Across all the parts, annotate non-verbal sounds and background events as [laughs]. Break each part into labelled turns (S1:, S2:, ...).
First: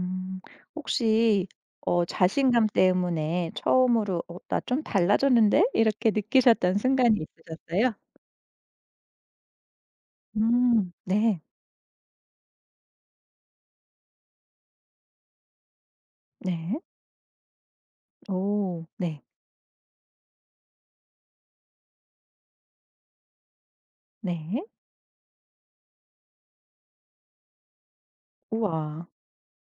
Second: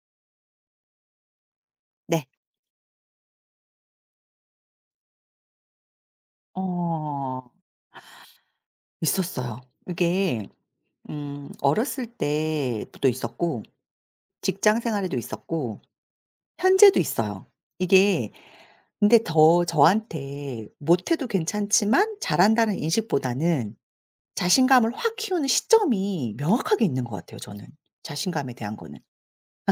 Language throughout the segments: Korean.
S1: 음. 혹시
S2: 네.
S1: 자신감 때문에 처음으로 '어 나 좀 달라졌는데?' 이렇게 느끼셨던 순간이
S2: 어
S1: 있으셨어요?
S2: 있었어요. 이게
S1: 음. 네.
S2: 어렸을 때도 있었고, 직장 생활에도 있었고,
S1: 네.
S2: 현재도 있어요. 이게,
S1: 오.
S2: 근데
S1: 네.
S2: 더 저한테 못해도 괜찮지만 잘한다는 인식보다는
S1: 네.
S2: 자신감을 확 키우는 시점이 명확하게 있는 것 같아요, 저는. 자신감에 대한 거는.
S1: 우와.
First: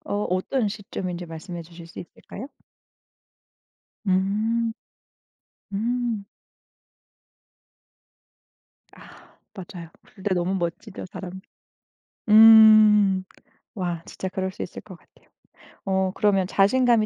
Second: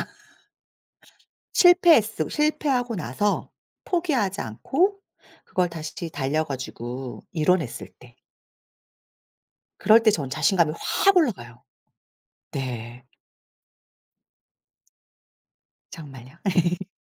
S1: 어떤 시점인지 말씀해
S2: 실
S1: 주실
S2: 패
S1: 수
S2: 했
S1: 있을까요?
S2: 실패하고 나서 포기하지
S1: 음.
S2: 않고 그걸 다시
S1: 음.
S2: 달려 가지고 이뤄냈을 때,
S1: 아 맞아요.
S2: 그럴 때 전
S1: 근데 너무
S2: 자신감이
S1: 멋지죠
S2: 확
S1: 사람.
S2: 올라가요. 네.
S1: 음. 와 진짜 그럴 수 있을 것 같아요.
S2: 정말요?
S1: 그러면
S2: [laughs]
S1: 자신감이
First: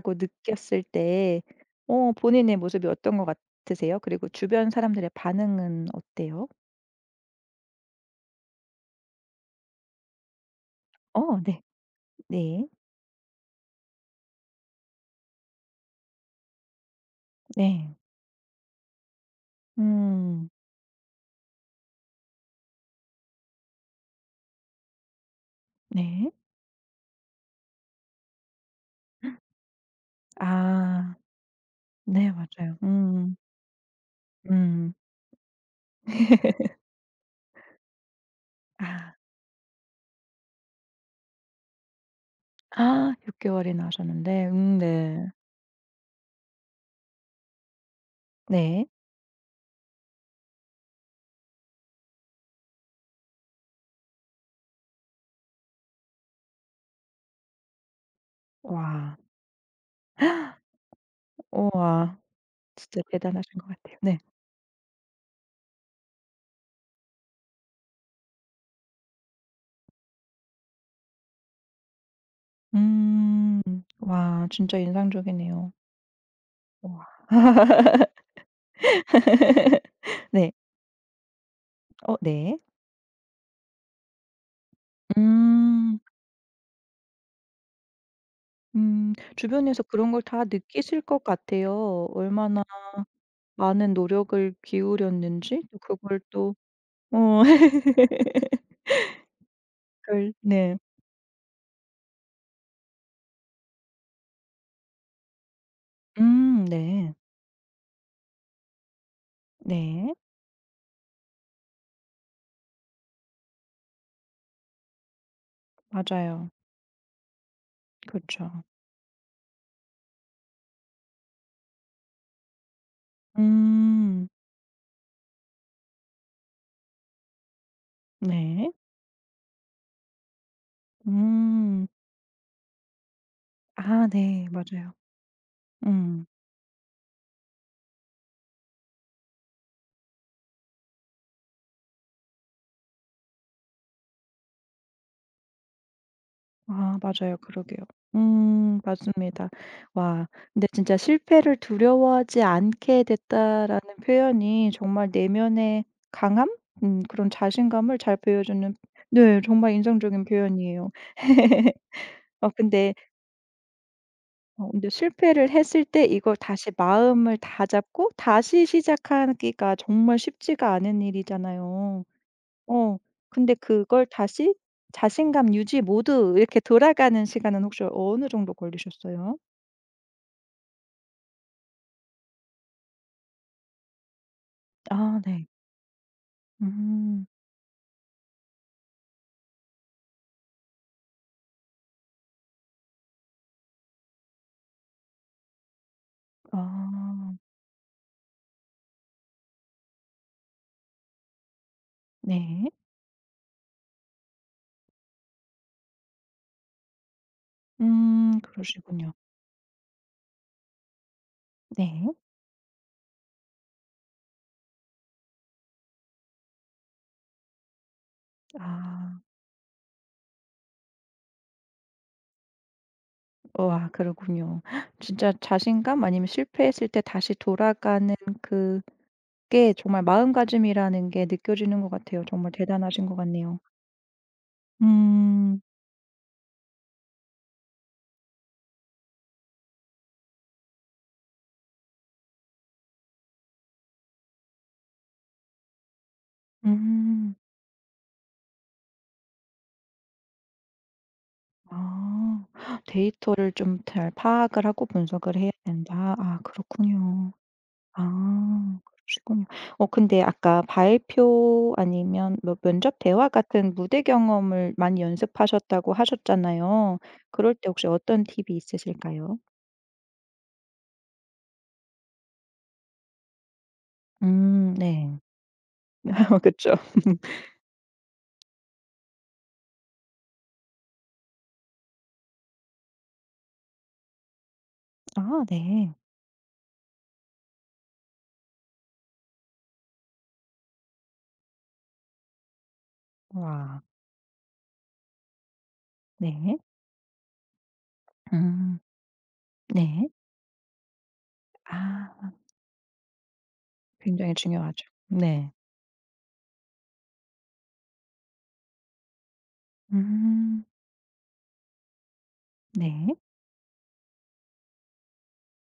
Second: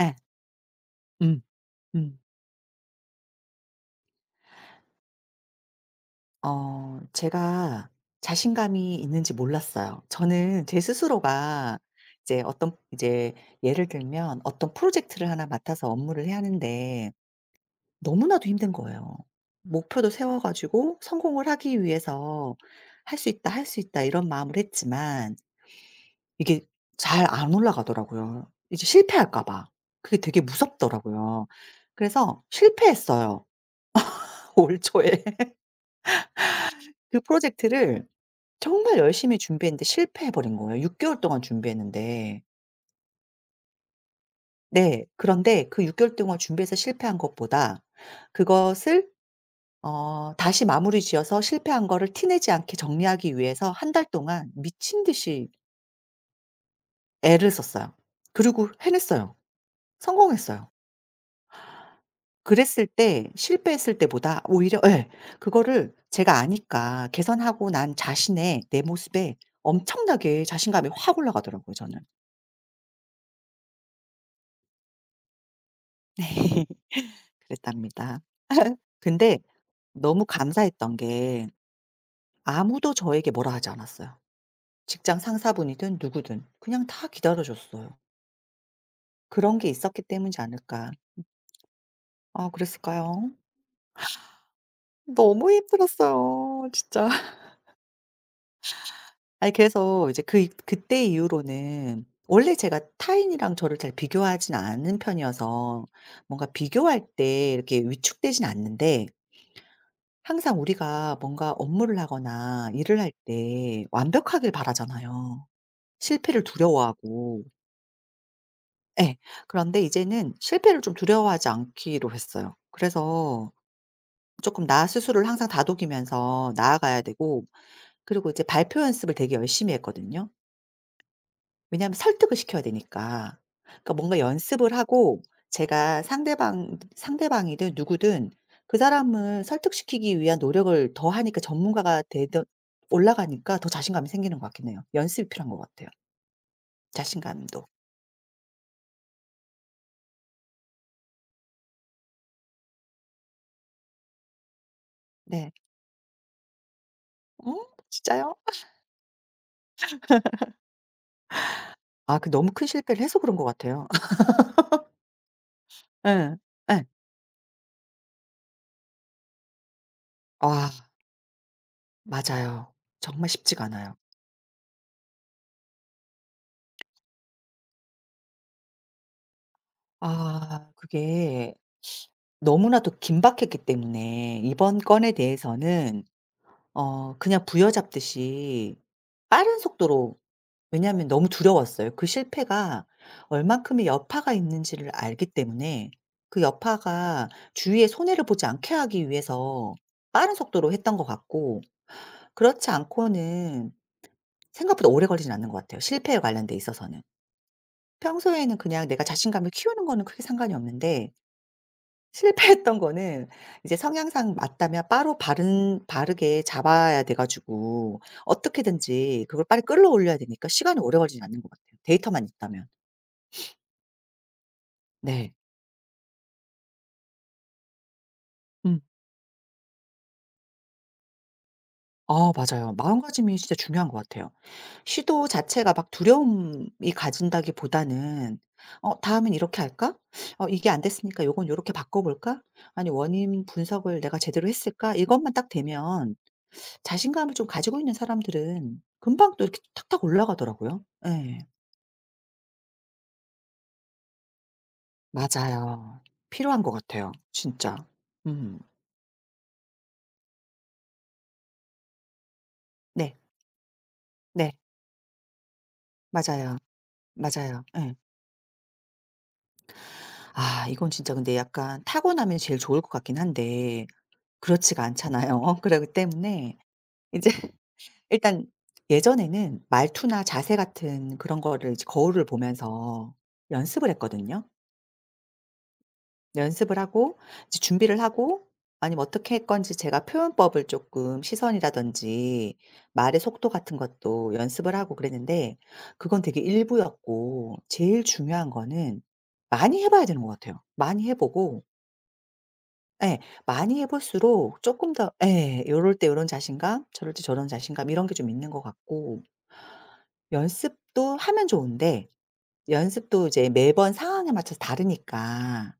S2: 예.
S1: 느꼈을 때
S2: 음. 음.
S1: 본인의 모습이 어떤 것 같으세요? 그리고 주변 사람들의 반응은 어때요?
S2: 제가 자신감이 있는지 몰랐어요, 저는 제
S1: 어 네.
S2: 스스로가. 이제
S1: 네.
S2: 어떤, 이제 예를 들면 어떤 프로젝트를 하나 맡아서 업무를 해야 하는데
S1: 네.
S2: 너무나도 힘든 거예요. 목표도 세워
S1: 음.
S2: 가지고 성공을 하기 위해서 '할 수 있다, 할 수 있다.' 이런 마음을 했지만
S1: 네.
S2: 이게 잘 안 올라가더라고요, 이제 실패할까 봐. 그게 되게
S1: 아.
S2: 무섭더라고요.
S1: 네
S2: 그래서
S1: 맞아요. 음.
S2: 실패했어요, [laughs] 올
S1: 음.
S2: 초에. 그 프로젝트를 정말
S1: 아.
S2: 열심히 준비했는데 실패해 버린 거예요, 6 개월 동안 준비했는데.
S1: 아 6개월 개월이나 하셨는데
S2: 네.
S1: 네.
S2: 그런데 그 6 개월 동안 준비해서 실패한 것보다
S1: 네.
S2: 그것을 다시 마무리 지어서 실패한 거를 티 내지 않게 정리하기 위해서 한 달 동안 미친 듯이 애를 썼어요. 그리고
S1: 와.
S2: 해냈어요. 성공했어요.
S1: 우와.
S2: 그랬을
S1: 진짜
S2: 때
S1: 대단하신 것 같아요.
S2: 실패했을
S1: 네.
S2: 때보다 오히려, 예. 그거를 제가 아니까 개선하고 난 자신의 내 모습에 엄청나게 자신감이 확 올라가더라고요, 저는.
S1: 음. 와 진짜 인상적이네요.
S2: [laughs]
S1: 와
S2: 그랬답니다. 근데 너무
S1: 네.
S2: 감사했던 게,
S1: 어 네.
S2: 아무도 저에게 뭐라 하지 않았어요. 직장
S1: 음.
S2: 상사분이든 누구든 그냥 다 기다려 줬어요.
S1: 음.
S2: 그런 게
S1: 주변에서
S2: 있었기
S1: 그런 걸
S2: 때문이지
S1: 다
S2: 않을까.
S1: 느끼실 것 같아요.
S2: 아
S1: 얼마나
S2: 그랬을까요?
S1: 많은 노력을
S2: 너무
S1: 기울였는지 또 그걸 또
S2: 힘들었어요 진짜. [laughs]
S1: 어 [laughs]
S2: 아니 그래서 이제
S1: 그걸
S2: 그,
S1: 네.
S2: 그때 이후로는 원래 제가 타인이랑 저를 잘 비교하진 않은 편이어서 뭔가 비교할
S1: 네.
S2: 때 이렇게 위축되진 않는데,
S1: 네.
S2: 항상 우리가 뭔가 업무를 하거나 일을 할 때 완벽하길 바라잖아요. 실패를
S1: 맞아요.
S2: 두려워하고.
S1: 그쵸.
S2: 예. 그런데 이제는 실패를 좀 두려워하지 않기로 했어요. 그래서
S1: 음.
S2: 쪼끔 나 스스로를 항상 다독이면서 나아가야 되고, 그리고 이제
S1: 네.
S2: 발표 연습을 되게 열심히 했거든요.
S1: 음.
S2: 왜냐하면 설득을 시켜야 되니까. 그러니까
S1: 아
S2: 뭔가
S1: 네.
S2: 연습을
S1: 맞아요.
S2: 하고, 제가
S1: 음.
S2: 상대방이든 누구든 그 사람을 설득시키기 위한 노력을 더 하니까 전문가가 되던, 올라가니까 더 자신감이 생기는 것 같긴 해요. 연습이 필요한 것 같아요,
S1: 아 맞아요.
S2: 자신감도.
S1: 그러게요. 맞습니다. 와 근데 진짜 "실패를 두려워하지 않게 됐다."라는 표현이 정말
S2: 네.
S1: 내면의 강함? 그런
S2: 음.
S1: 자신감을 잘
S2: 진짜요?
S1: 보여주는 네 정말 인상적인 표현이에요. [laughs]
S2: 아 그,
S1: 어
S2: 너무 큰
S1: 근데
S2: 실패를 해서 그런 것 같아요. [laughs]
S1: 근데 실패를 했을 때 이걸
S2: 예.
S1: 다시
S2: 예.
S1: 마음을 다잡고 다시 시작하기가 정말
S2: 아
S1: 쉽지가 않은 일이잖아요.
S2: 맞아요.
S1: 어.
S2: 정말
S1: 근데
S2: 쉽지가 않아요.
S1: 그걸 다시 자신감 유지 모두 이렇게 돌아가는 시간은 혹시 어느 정도 걸리셨어요?
S2: 아 그게, 너무나도 긴박했기 때문에 이번 건에
S1: 아 네.
S2: 대해서는
S1: 음.
S2: 그냥 부여잡듯이 빠른 속도로. 왜냐하면 너무 두려웠어요. 그 실패가 얼만큼의 여파가 있는지를 알기 때문에, 그 여파가
S1: 아.
S2: 주위에 손해를 보지 않게 하기 위해서 빠른 속도로 했던 것 같고.
S1: 네.
S2: 그렇지 않고는, 생각보다 오래 걸리진 않는 것 같아요, 실패에 관련돼 있어서는. 평소에는 그냥 내가
S1: 그러시군요.
S2: 자신감을 키우는 거는 크게 상관이 없는데,
S1: 네.
S2: 실패했던 거는 이제 성향상 맞다면 바로 바른 바르게 잡아야 돼 가지고
S1: 아.
S2: 어떻게든지 그걸 빨리 끌어올려야 되니까 시간이 오래 걸리진 않는 것 같아요, 데이터만 있다면.
S1: 와 그러군요.
S2: 네.
S1: 진짜 자신감 아니면 실패했을 때 다시 돌아가는
S2: 음.
S1: 그게 정말 마음가짐이라는 게 느껴지는 것 같아요.
S2: 아
S1: 정말
S2: 맞아요.
S1: 대단하신 것
S2: 마음가짐이 진짜
S1: 같네요.
S2: 중요한 것 같아요. 시도
S1: 음.
S2: 자체가 막 두려움이 가진다기보다는 다음엔 이렇게 할까? 이게 안 됐으니까 요건 요렇게 바꿔 볼까? 아니 원인 분석을 내가 제대로 했을까?' 이것만 딱 되면,
S1: 음.
S2: 자신감을 좀 가지고 있는 사람들은 금방 또 이렇게 탁탁 올라가더라고요. 예.
S1: 아. 데이터를 좀 잘 파악을 하고 분석을 해야
S2: 맞아요.
S1: 된다. 아
S2: 필요한 것 같아요,
S1: 그렇군요.
S2: 진짜. 음.
S1: 아 그러시군요. 근데 아까 발표 아니면 뭐 면접
S2: 네.
S1: 대화 같은 무대
S2: 네.
S1: 경험을 많이 연습하셨다고
S2: 맞아요.
S1: 하셨잖아요. 그럴
S2: 맞아요.
S1: 때 혹시
S2: 예.
S1: 어떤 팁이 있으실까요?
S2: 아 이건 진짜 근데 약간 타고나면 제일 좋을 것 같긴 한데, 그렇지가
S1: 네.
S2: 않잖아요. [laughs] 그러기
S1: [laughs]
S2: 때문에
S1: 그쵸. [laughs]
S2: 이제 [laughs] 일단 예전에는 말투나 자세 같은 그런 거를 이제 거울을 보면서 연습을 했거든요.
S1: 아 네.
S2: 연습을 하고 이제 준비를 하고, 아니면 어떻게 할 건지 제가 표현법을 조금, 시선이라든지 말의 속도 같은
S1: 와.
S2: 것도 연습을 하고 그랬는데, 그건 되게
S1: 네.
S2: 일부였고 제일 중요한
S1: 음
S2: 거는 많이 해 봐야
S1: 네.
S2: 되는 것 같아요. 많이 해 보고.
S1: 아
S2: 예. 많이 해
S1: 굉장히
S2: 볼수록
S1: 중요하죠.
S2: 쪼끔 더,
S1: 네.
S2: 예, 요럴 때 요런 자신감, 저럴 때 저런 자신감 이런 게 좀 있는 것 같고.
S1: 음
S2: 연습도 하면 좋은데,
S1: 네.
S2: 연습도 이제 매번 상황에 맞춰서 다르니까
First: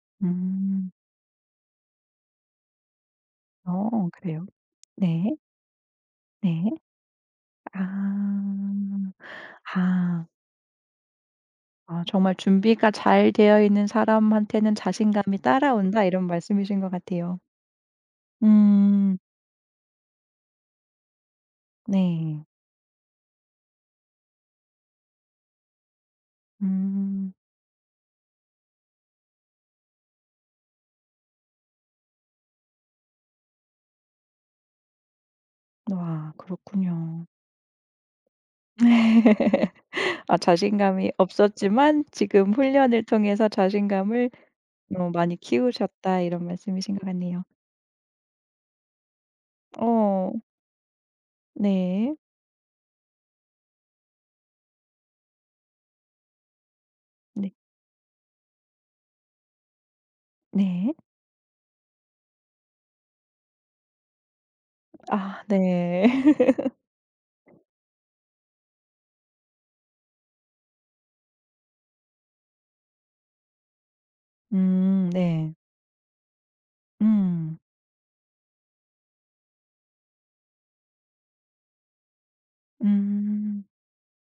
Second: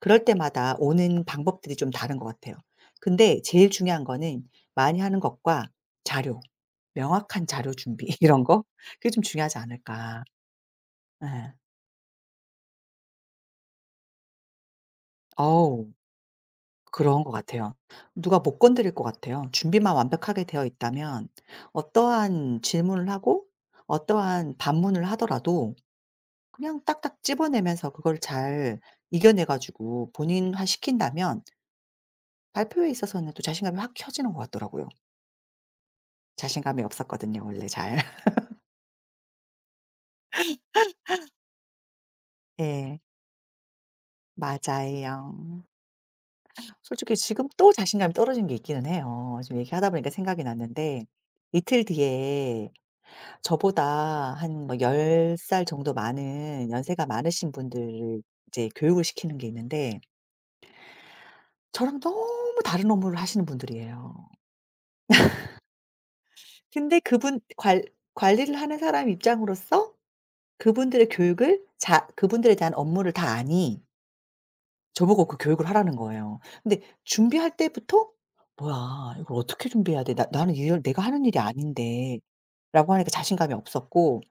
S2: 그럴 때마다
S1: 음.
S2: 오는 방법들이 좀 다른 것 같아요. 근데 제일 중요한
S1: 어 그래요?
S2: 거는 많이 하는
S1: 네.
S2: 것과 자료,
S1: 네.
S2: 명확한 자료 준비, [laughs] 이런 거, 그게
S1: 아.
S2: 좀 중요하지 않을까.
S1: 아.
S2: 예.
S1: 아 정말 준비가 잘 되어 있는 사람한테는 자신감이
S2: 어우.
S1: 따라온다 이런 말씀이신 것
S2: 그런 것
S1: 같아요.
S2: 같아요. 누가 못 건드릴 것
S1: 음.
S2: 같아요, 준비만 완벽하게 되어 있다면.
S1: 네.
S2: 어떠한 질문을 하고 어떠한 반문을 하더라도 그냥 딱딱
S1: 음.
S2: 집어내면서 그걸 잘 이겨내 가지고 본인화 시킨다면 발표에 있어서는 또 자신감이 확 켜지는 것 같더라고요.
S1: 와
S2: 자신감이
S1: 그렇군요.
S2: 없었거든요 원래 잘. [laughs]
S1: [laughs] 아 자신감이 없었지만 지금
S2: 예.
S1: 훈련을 통해서 자신감을 많이
S2: 맞아요.
S1: 키우셨다 이런 말씀이신 것
S2: 솔직히
S1: 같네요.
S2: 지금 또 자신감이 떨어진 게 있기는 해요. 지금 얘기하다 보니까
S1: 어.
S2: 생각이 났는데, 이틀
S1: 네.
S2: 뒤에 저보다 한 뭐 10살 정도 많은, 연세가 많으신
S1: 네.
S2: 분들을 이제 교육을 시키는 게 있는데,
S1: 네.
S2: 저랑 너무 다른 업무를 하시는 분들이에요.
S1: 아 네. [laughs]
S2: 근데 그분 관 관리를 하는 사람 입장으로서 그분들의 교육을 자, 그분들에 대한 업무를 다 아니 저보고 그
S1: 네.
S2: 교육을 하라는 거예요. 근데 준비할
S1: 음.
S2: 때부터 '뭐야 이걸 어떻게 준비해야 돼? 나 나는 이걸 내가 하는 일이 아닌데.'라고 하니까 자신감이
S1: 음.
S2: 없었고.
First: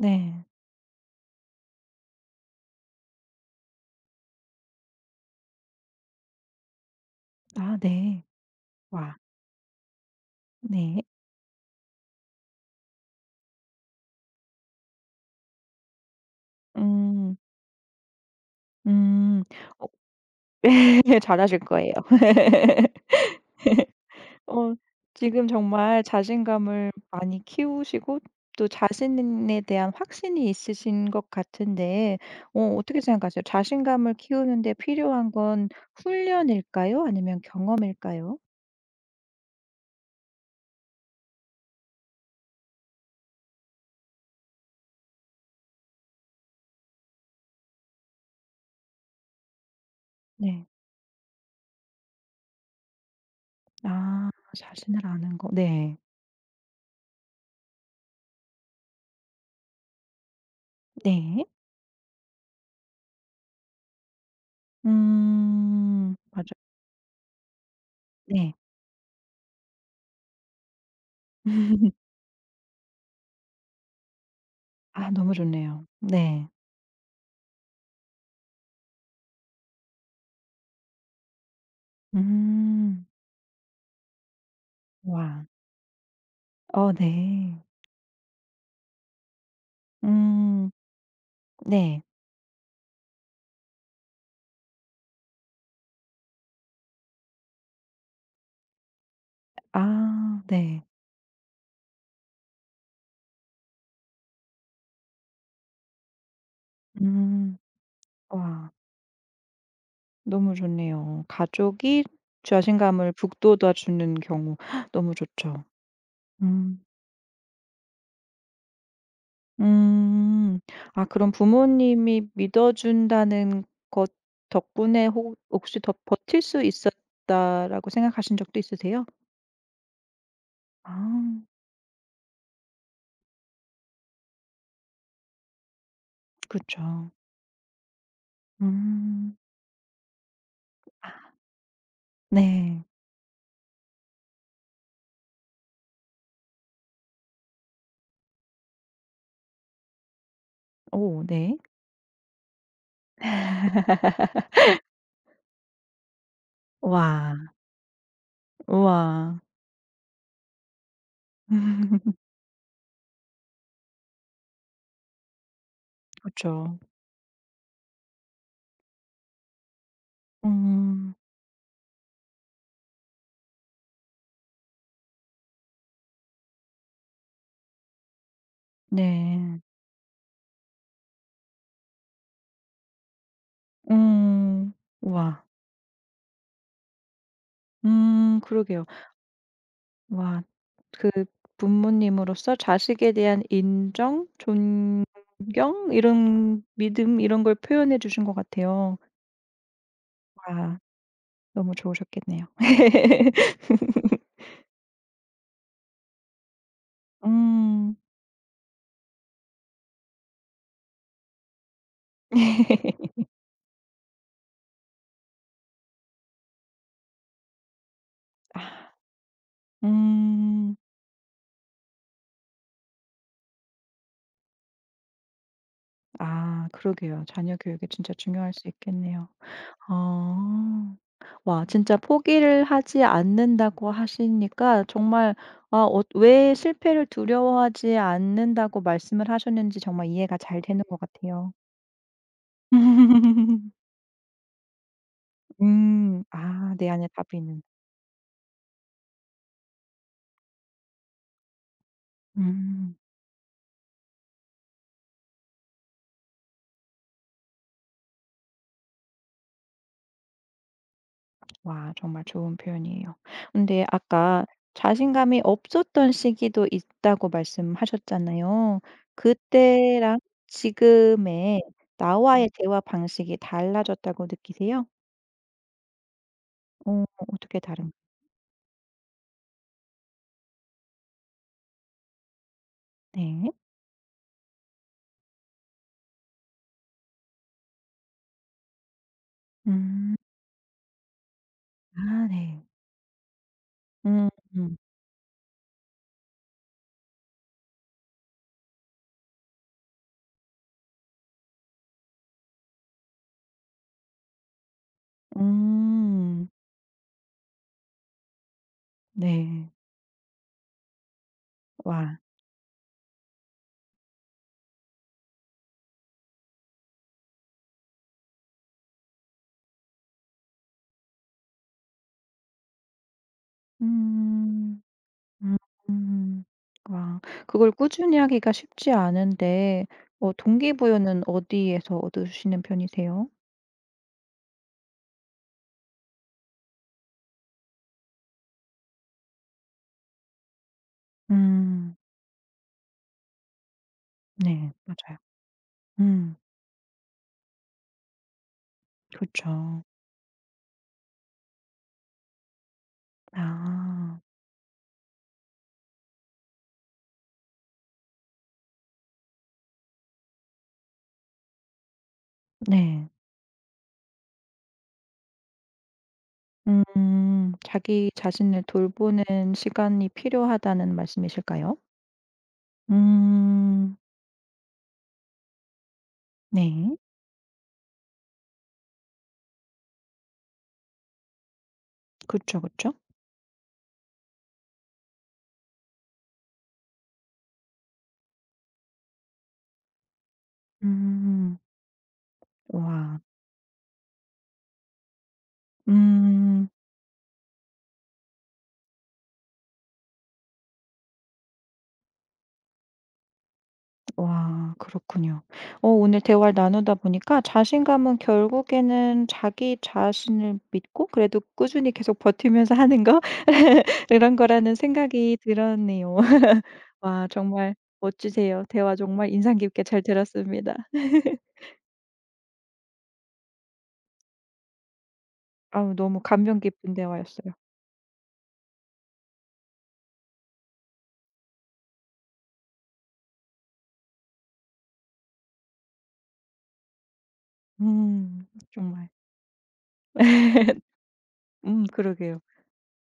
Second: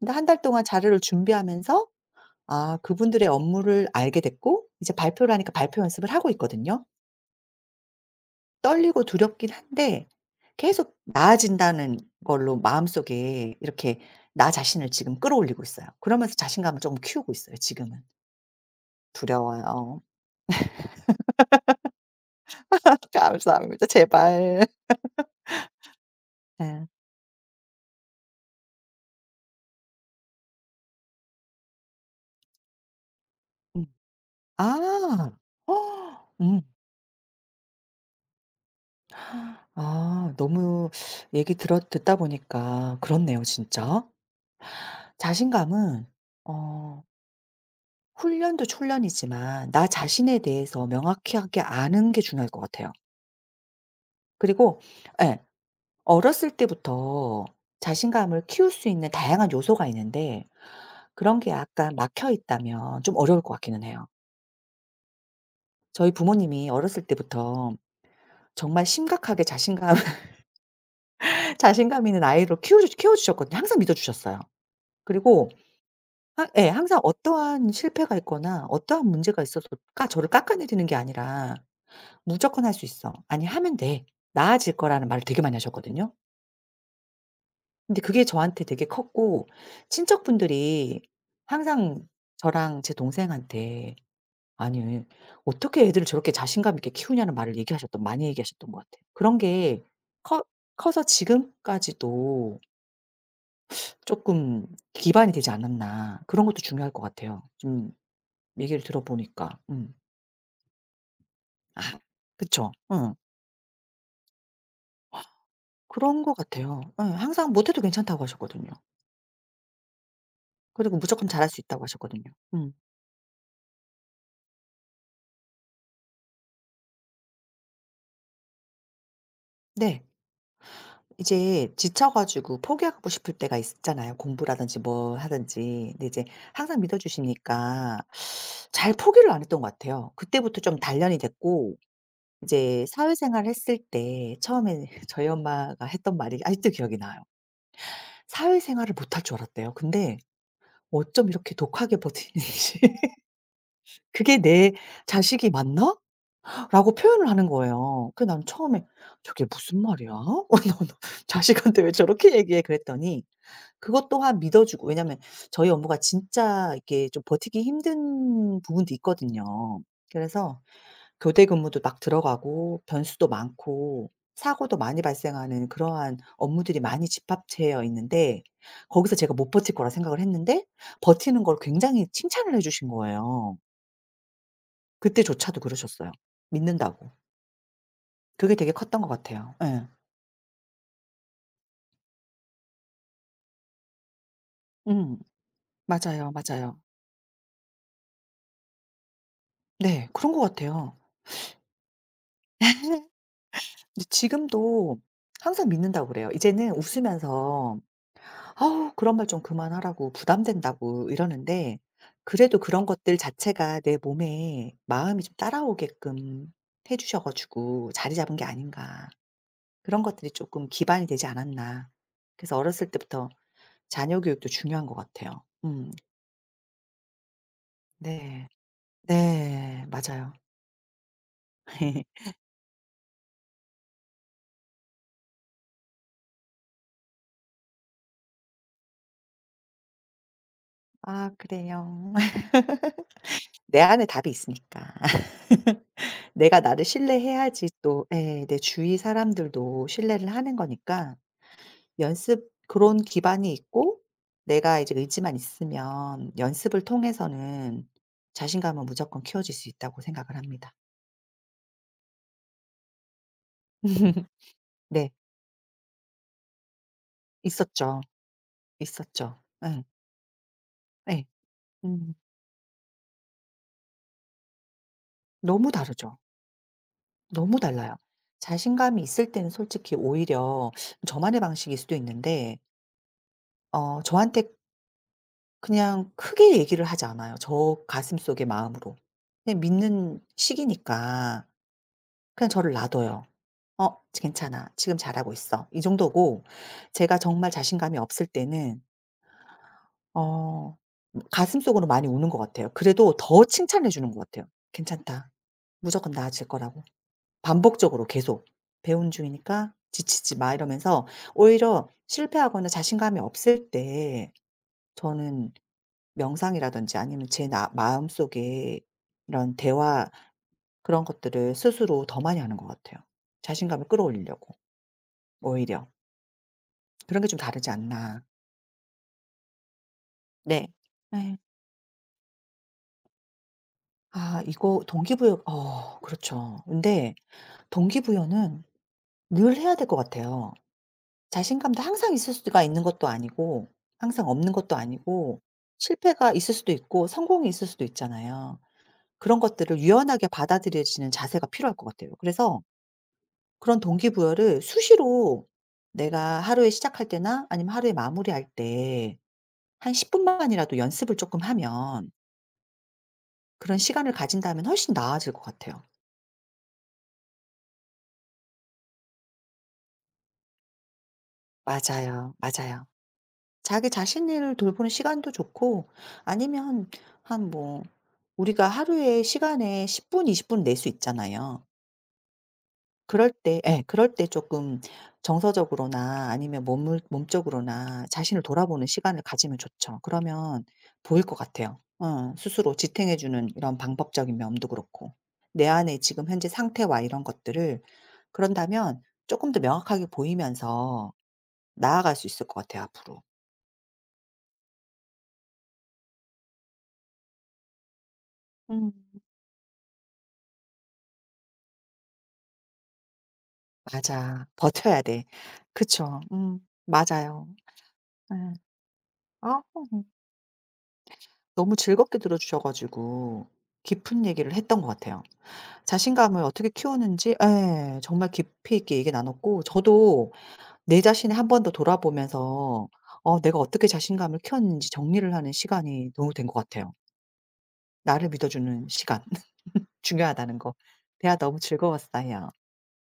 S2: 근데 한 달 동안 자료를 준비하면서 아 그분들의 업무를 알게 됐고 이제 발표를 하니까 발표 연습을 하고 있거든요.
S1: 아 네.
S2: 떨리고
S1: 와
S2: 두렵긴 한데 계속
S1: 네.
S2: 나아진다는 걸로 마음속에 이렇게 나 자신을 지금 끌어올리고 있어요. 그러면서 자신감을 조금 키우고
S1: 음.
S2: 있어요, 지금은.
S1: 음. 어
S2: 두려워요.
S1: [laughs] 네 잘하실 거예요.
S2: [laughs] 감사합니다.
S1: [laughs]
S2: 제발.
S1: 어 지금 정말
S2: 네.
S1: 자신감을 많이 키우시고 또 자신에 대한 확신이 있으신 것 같은데 어떻게 생각하세요?
S2: 음.
S1: 자신감을 키우는 데 필요한
S2: 아.
S1: 건
S2: 어, 음.
S1: 훈련일까요? 아니면 경험일까요?
S2: 아 너무 얘기 들어 듣다 보니까 그렇네요, 진짜. 자신감은 어 훈련도 훈련이지만 나 자신에
S1: 네.
S2: 대해서 명확히 하게 아는 게 중요할 것 같아요.
S1: 아
S2: 그리고
S1: 자신을 아는
S2: 예.
S1: 거. 네.
S2: 어렸을 때부터 자신감을 키울 수 있는 다양한 요소가 있는데 그런
S1: 네.
S2: 게 약간 막혀 있다면 좀 어려울 것 같기는 해요. 저희
S1: 음. 맞아요.
S2: 부모님이 어렸을 때부터
S1: 네.
S2: 정말 심각하게 자신감, [laughs] 자신감
S1: [laughs]
S2: 있는 아이로 키워 주셨거든요. 항상 믿어 주셨어요.
S1: 아 너무
S2: 그리고
S1: 좋네요.
S2: 항
S1: 네.
S2: 예 항상 어떠한 실패가 있거나 어떠한 문제가 있어서 까 저를 깎아내리는 게 아니라 "무조건 할 수
S1: 음.
S2: 있어." "아니 하면 돼. 나아질 거라는 말을 되게
S1: 와.
S2: 많이 하셨거든요.
S1: 어 네.
S2: 근데 그게 저한테 되게 컸고.
S1: 음
S2: 친척분들이
S1: 네.
S2: 항상 저랑 제 동생한테 "아니 어떻게 애들을 저렇게 자신감 있게 키우냐."는 말을 얘기하셨던 많이 얘기하셨던 것 같아요. 그런 게
S1: 아
S2: 커
S1: 네.
S2: 커서 지금까지도 조금 기반이 되지 않았나. 그런 것도 중요할 것 같아요,
S1: 음.
S2: 좀
S1: 와
S2: 얘기를 들어보니까. 음.
S1: 너무 좋네요.
S2: 아
S1: 가족이
S2: 그쵸.
S1: 자신감을
S2: 응.
S1: 북돋아 주는 경우 너무 좋죠.
S2: 그런 것 같아요.
S1: 음.
S2: 응, 항상 못해도 괜찮다고 하셨거든요.
S1: 음.
S2: 그리고
S1: 아
S2: 무조건
S1: 그럼
S2: 잘할 수 있다고 하셨거든요.
S1: 부모님이 믿어
S2: 음.
S1: 준다는 것 덕분에 혹 혹시 더 버틸 수 있었다라고 생각하신 적도 있으세요?
S2: 네.
S1: 아
S2: 이제 지쳐 가지고 포기하고 싶을 때가 있잖아요, 공부라든지 뭘 하든지. 근데 이제 항상 믿어
S1: 그렇죠.
S2: 주시니까 잘 포기를
S1: 음.
S2: 안 했던 것 같아요. 그때부터 좀 단련이 됐고.
S1: 네.
S2: 이제 사회생활을 했을 때 처음에 [laughs] 저희 엄마가 했던 말이 아직도 기억이 나요. 사회생활을 못할 줄 알았대요. 근데
S1: 오
S2: 어쩜 이렇게
S1: 네.
S2: 독하게 버티는지. [laughs] 그게 '내 자식이 맞나?' 라고 표현을
S1: 와
S2: 하는 거예요. 그 난 처음에
S1: 우와.
S2: '저게 무슨 말이야? [laughs] 자식한테 왜 저렇게 얘기해?' 그랬더니 그것 또한 믿어 주고. 왜냐면 저희 업무가
S1: 그
S2: 진짜
S1: 죠
S2: 이게 좀 버티기 힘든 부분도 있거든요.
S1: [laughs]
S2: 그래서
S1: 음.
S2: 교대 근무도 막 들어가고 변수도 많고 사고도 많이 발생하는 그러한 업무들이 많이 집합되어 있는데, 거기서 제가 못
S1: 네.
S2: 버틸 거라 생각을 했는데 버티는 걸 굉장히 칭찬을 해 주신 거예요.
S1: 음. 와
S2: 그때조차도 그러셨어요, 믿는다고. 그게 되게
S1: 그러게요.
S2: 컸던 것 같아요. 예.
S1: 와 그 부모님으로서 자식에 대한 인정, 존경
S2: 음. 맞아요,
S1: 이런
S2: 맞아요.
S1: 믿음 이런 걸 표현해 주신 것 같아요.
S2: 네. 그런 것
S1: 와
S2: 같아요.
S1: 너무 좋으셨겠네요.
S2: 근데
S1: [laughs]
S2: 지금도 항상 믿는다고 그래요. 이제는 웃으면서
S1: 음.
S2: "아우 그런 말 좀 그만하라고. 부담된다고." 이러는데 그래도 그런
S1: [laughs]
S2: 것들 자체가 내 몸에 마음이 좀 따라오게끔 해 주셔 가지고 자리 잡은 게 아닌가. 그런 것들이 쪼끔
S1: 음.
S2: 기반이 되지 않았나. 그래서 어렸을 때부터 자녀 교육도 중요한 것 같아요. 음.
S1: 아 그러게요. 자녀 교육이 진짜
S2: 네.
S1: 중요할 수 있겠네요.
S2: 네. 맞아요.
S1: 아. 와 진짜
S2: [laughs]
S1: 포기를 하지 않는다고 하시니까 정말 왜 실패를 두려워하지 않는다고 말씀을 하셨는지 정말 이해가 잘 되는 것
S2: 아
S1: 같아요.
S2: 그래요. [laughs] 내
S1: [laughs]
S2: 안에 답이 있으니까. [laughs] 내가
S1: 아
S2: 나를
S1: 내 안에 답이 있는.
S2: 신뢰해야지 또, 예, 내 주위 사람들도 신뢰를 하는 거니까. 연습,
S1: 음.
S2: 그런 기반이 있고 내가 이제 의지만 있으면 연습을 통해서는 자신감은 무조건 키워질 수 있다고 생각을 합니다.
S1: 와 정말 좋은 표현이에요. 근데
S2: [laughs]
S1: 아까
S2: 네.
S1: 자신감이 없었던 시기도 있다고
S2: 있었죠.
S1: 말씀하셨잖아요.
S2: 있었죠. 예.
S1: 그때랑
S2: 예.
S1: 지금의
S2: 음.
S1: 나와의 대화 방식이 달라졌다고 느끼세요?
S2: 너무 다르죠. 너무
S1: 어떻게 다른
S2: 달라요. 자신감이 있을 때는 솔직히 오히려 저만의 방식일 수도 있는데
S1: 네.
S2: 저한테 그냥 크게 얘기를 하지 않아요, 저 가슴속의 마음으로. 그냥
S1: 음.
S2: 믿는 시기니까
S1: 아
S2: 그냥
S1: 네.
S2: 저를 놔둬요. "어
S1: 음.
S2: 괜찮아.
S1: 음.
S2: 지금 잘하고 있어." 이 정도고. 제가 정말 자신감이 없을 때는 어 가슴속으로 많이 우는 것 같아요. 그래도 더 칭찬해 주는 것 같아요. "괜찮다. 무조건 나아질
S1: 음.
S2: 거라고." 반복적으로 계속 배운
S1: 네.
S2: 중이니까 지치지 마." 이러면서 오히려
S1: 와.
S2: 실패하거나 자신감이 없을 때 저는 명상이라든지, 아니면 제 나 마음속에 이런 대화, 그런 것들을 스스로 더 많이 하는 것 같아요, 자신감을 끌어올리려고,
S1: 음.
S2: 오히려.
S1: 음. 와.
S2: 그런 게 좀 다르지
S1: 그걸 꾸준히
S2: 않나.
S1: 하기가 쉽지 않은데
S2: 네.
S1: 동기부여는
S2: 네.
S1: 어디에서 얻으시는 편이세요?
S2: 아 이거 동기부여, 그렇죠. 근데 동기부여는 늘 해야 될 것 같아요. 자신감도
S1: 음.
S2: 항상 있을 수가 있는 것도 아니고 항상 없는
S1: 네.
S2: 것도
S1: 맞아요.
S2: 아니고, 실패가
S1: 음.
S2: 있을 수도 있고 성공이 있을 수도 있잖아요. 그런 것들을
S1: 그렇죠.
S2: 유연하게 받아들여지는 자세가 필요할 것 같아요. 그래서 그런
S1: 아.
S2: 동기부여를 수시로, 내가 하루에 시작할 때나 아니면 하루에 마무리할 때 한 10 분만이라도 연습을 조금 하면,
S1: 네.
S2: 그런 시간을 가진다면 훨씬 나아질 것 같아요.
S1: 음. 자기 자신을 돌보는 시간이 필요하다는 말씀이실까요?
S2: 맞아요. 맞아요. 자기
S1: 음.
S2: 자신을 돌보는 시간도 좋고 아니면
S1: 네.
S2: 한 뭐, 우리가 하루에 시간에 10 분, 20분 낼 수 있잖아요.
S1: 그쵸, 그쵸.
S2: 그럴 때, 예, 그럴 때 조금 정서적으로나 아니면 몸을 몸적으로나 자신을 돌아보는 시간을 가지면 좋죠. 그러면 보일 것
S1: 음.
S2: 같아요, 스스로 지탱해
S1: 와.
S2: 주는 이런 방법적인 면도 그렇고. 내 안에 지금 현재
S1: 음.
S2: 상태와 이런 것들을, 그런다면 조금 더 명확하게 보이면서 나아갈 수 있을 것 같아요, 앞으로.
S1: 와 그렇군요. 오늘 대화를 나누다 보니까 자신감은
S2: 음.
S1: 결국에는 자기 자신을 믿고 그래도 꾸준히 계속 버티면서 하는 거 [laughs] 이런
S2: 맞아. [laughs]
S1: 거라는
S2: 버텨야 돼.
S1: 생각이 들었네요.
S2: 그쵸. 음.
S1: [laughs] 와
S2: 맞아요.
S1: 정말
S2: 예.
S1: 멋지세요. 대화 정말 인상
S2: 아.
S1: 깊게 잘
S2: 음.
S1: 들었습니다.
S2: 너무 즐겁게 들어 주셔 가지고 깊은 얘기를 했던 것 같아요.
S1: 아우 너무
S2: 자신감을
S1: 감명
S2: 어떻게
S1: 깊은
S2: 키우는지,
S1: 대화였어요.
S2: 예, 정말 깊이 있게 얘기 나눴고, 저도 내 자신을 한 번 더 돌아보면서 내가 어떻게 자신감을 키웠는지 정리를 하는 시간이 너무 된 것 같아요. 나를
S1: 음
S2: 믿어주는
S1: 정말.
S2: 시간, [laughs] 중요하다는 거. 대화 너무
S1: [laughs] 그러게요.
S2: 즐거웠어요.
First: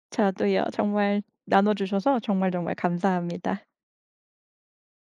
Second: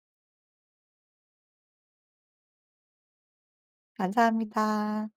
S1: 저도요. 정말 나눠 주셔서 정말 정말 감사합니다.
S2: 감사합니다.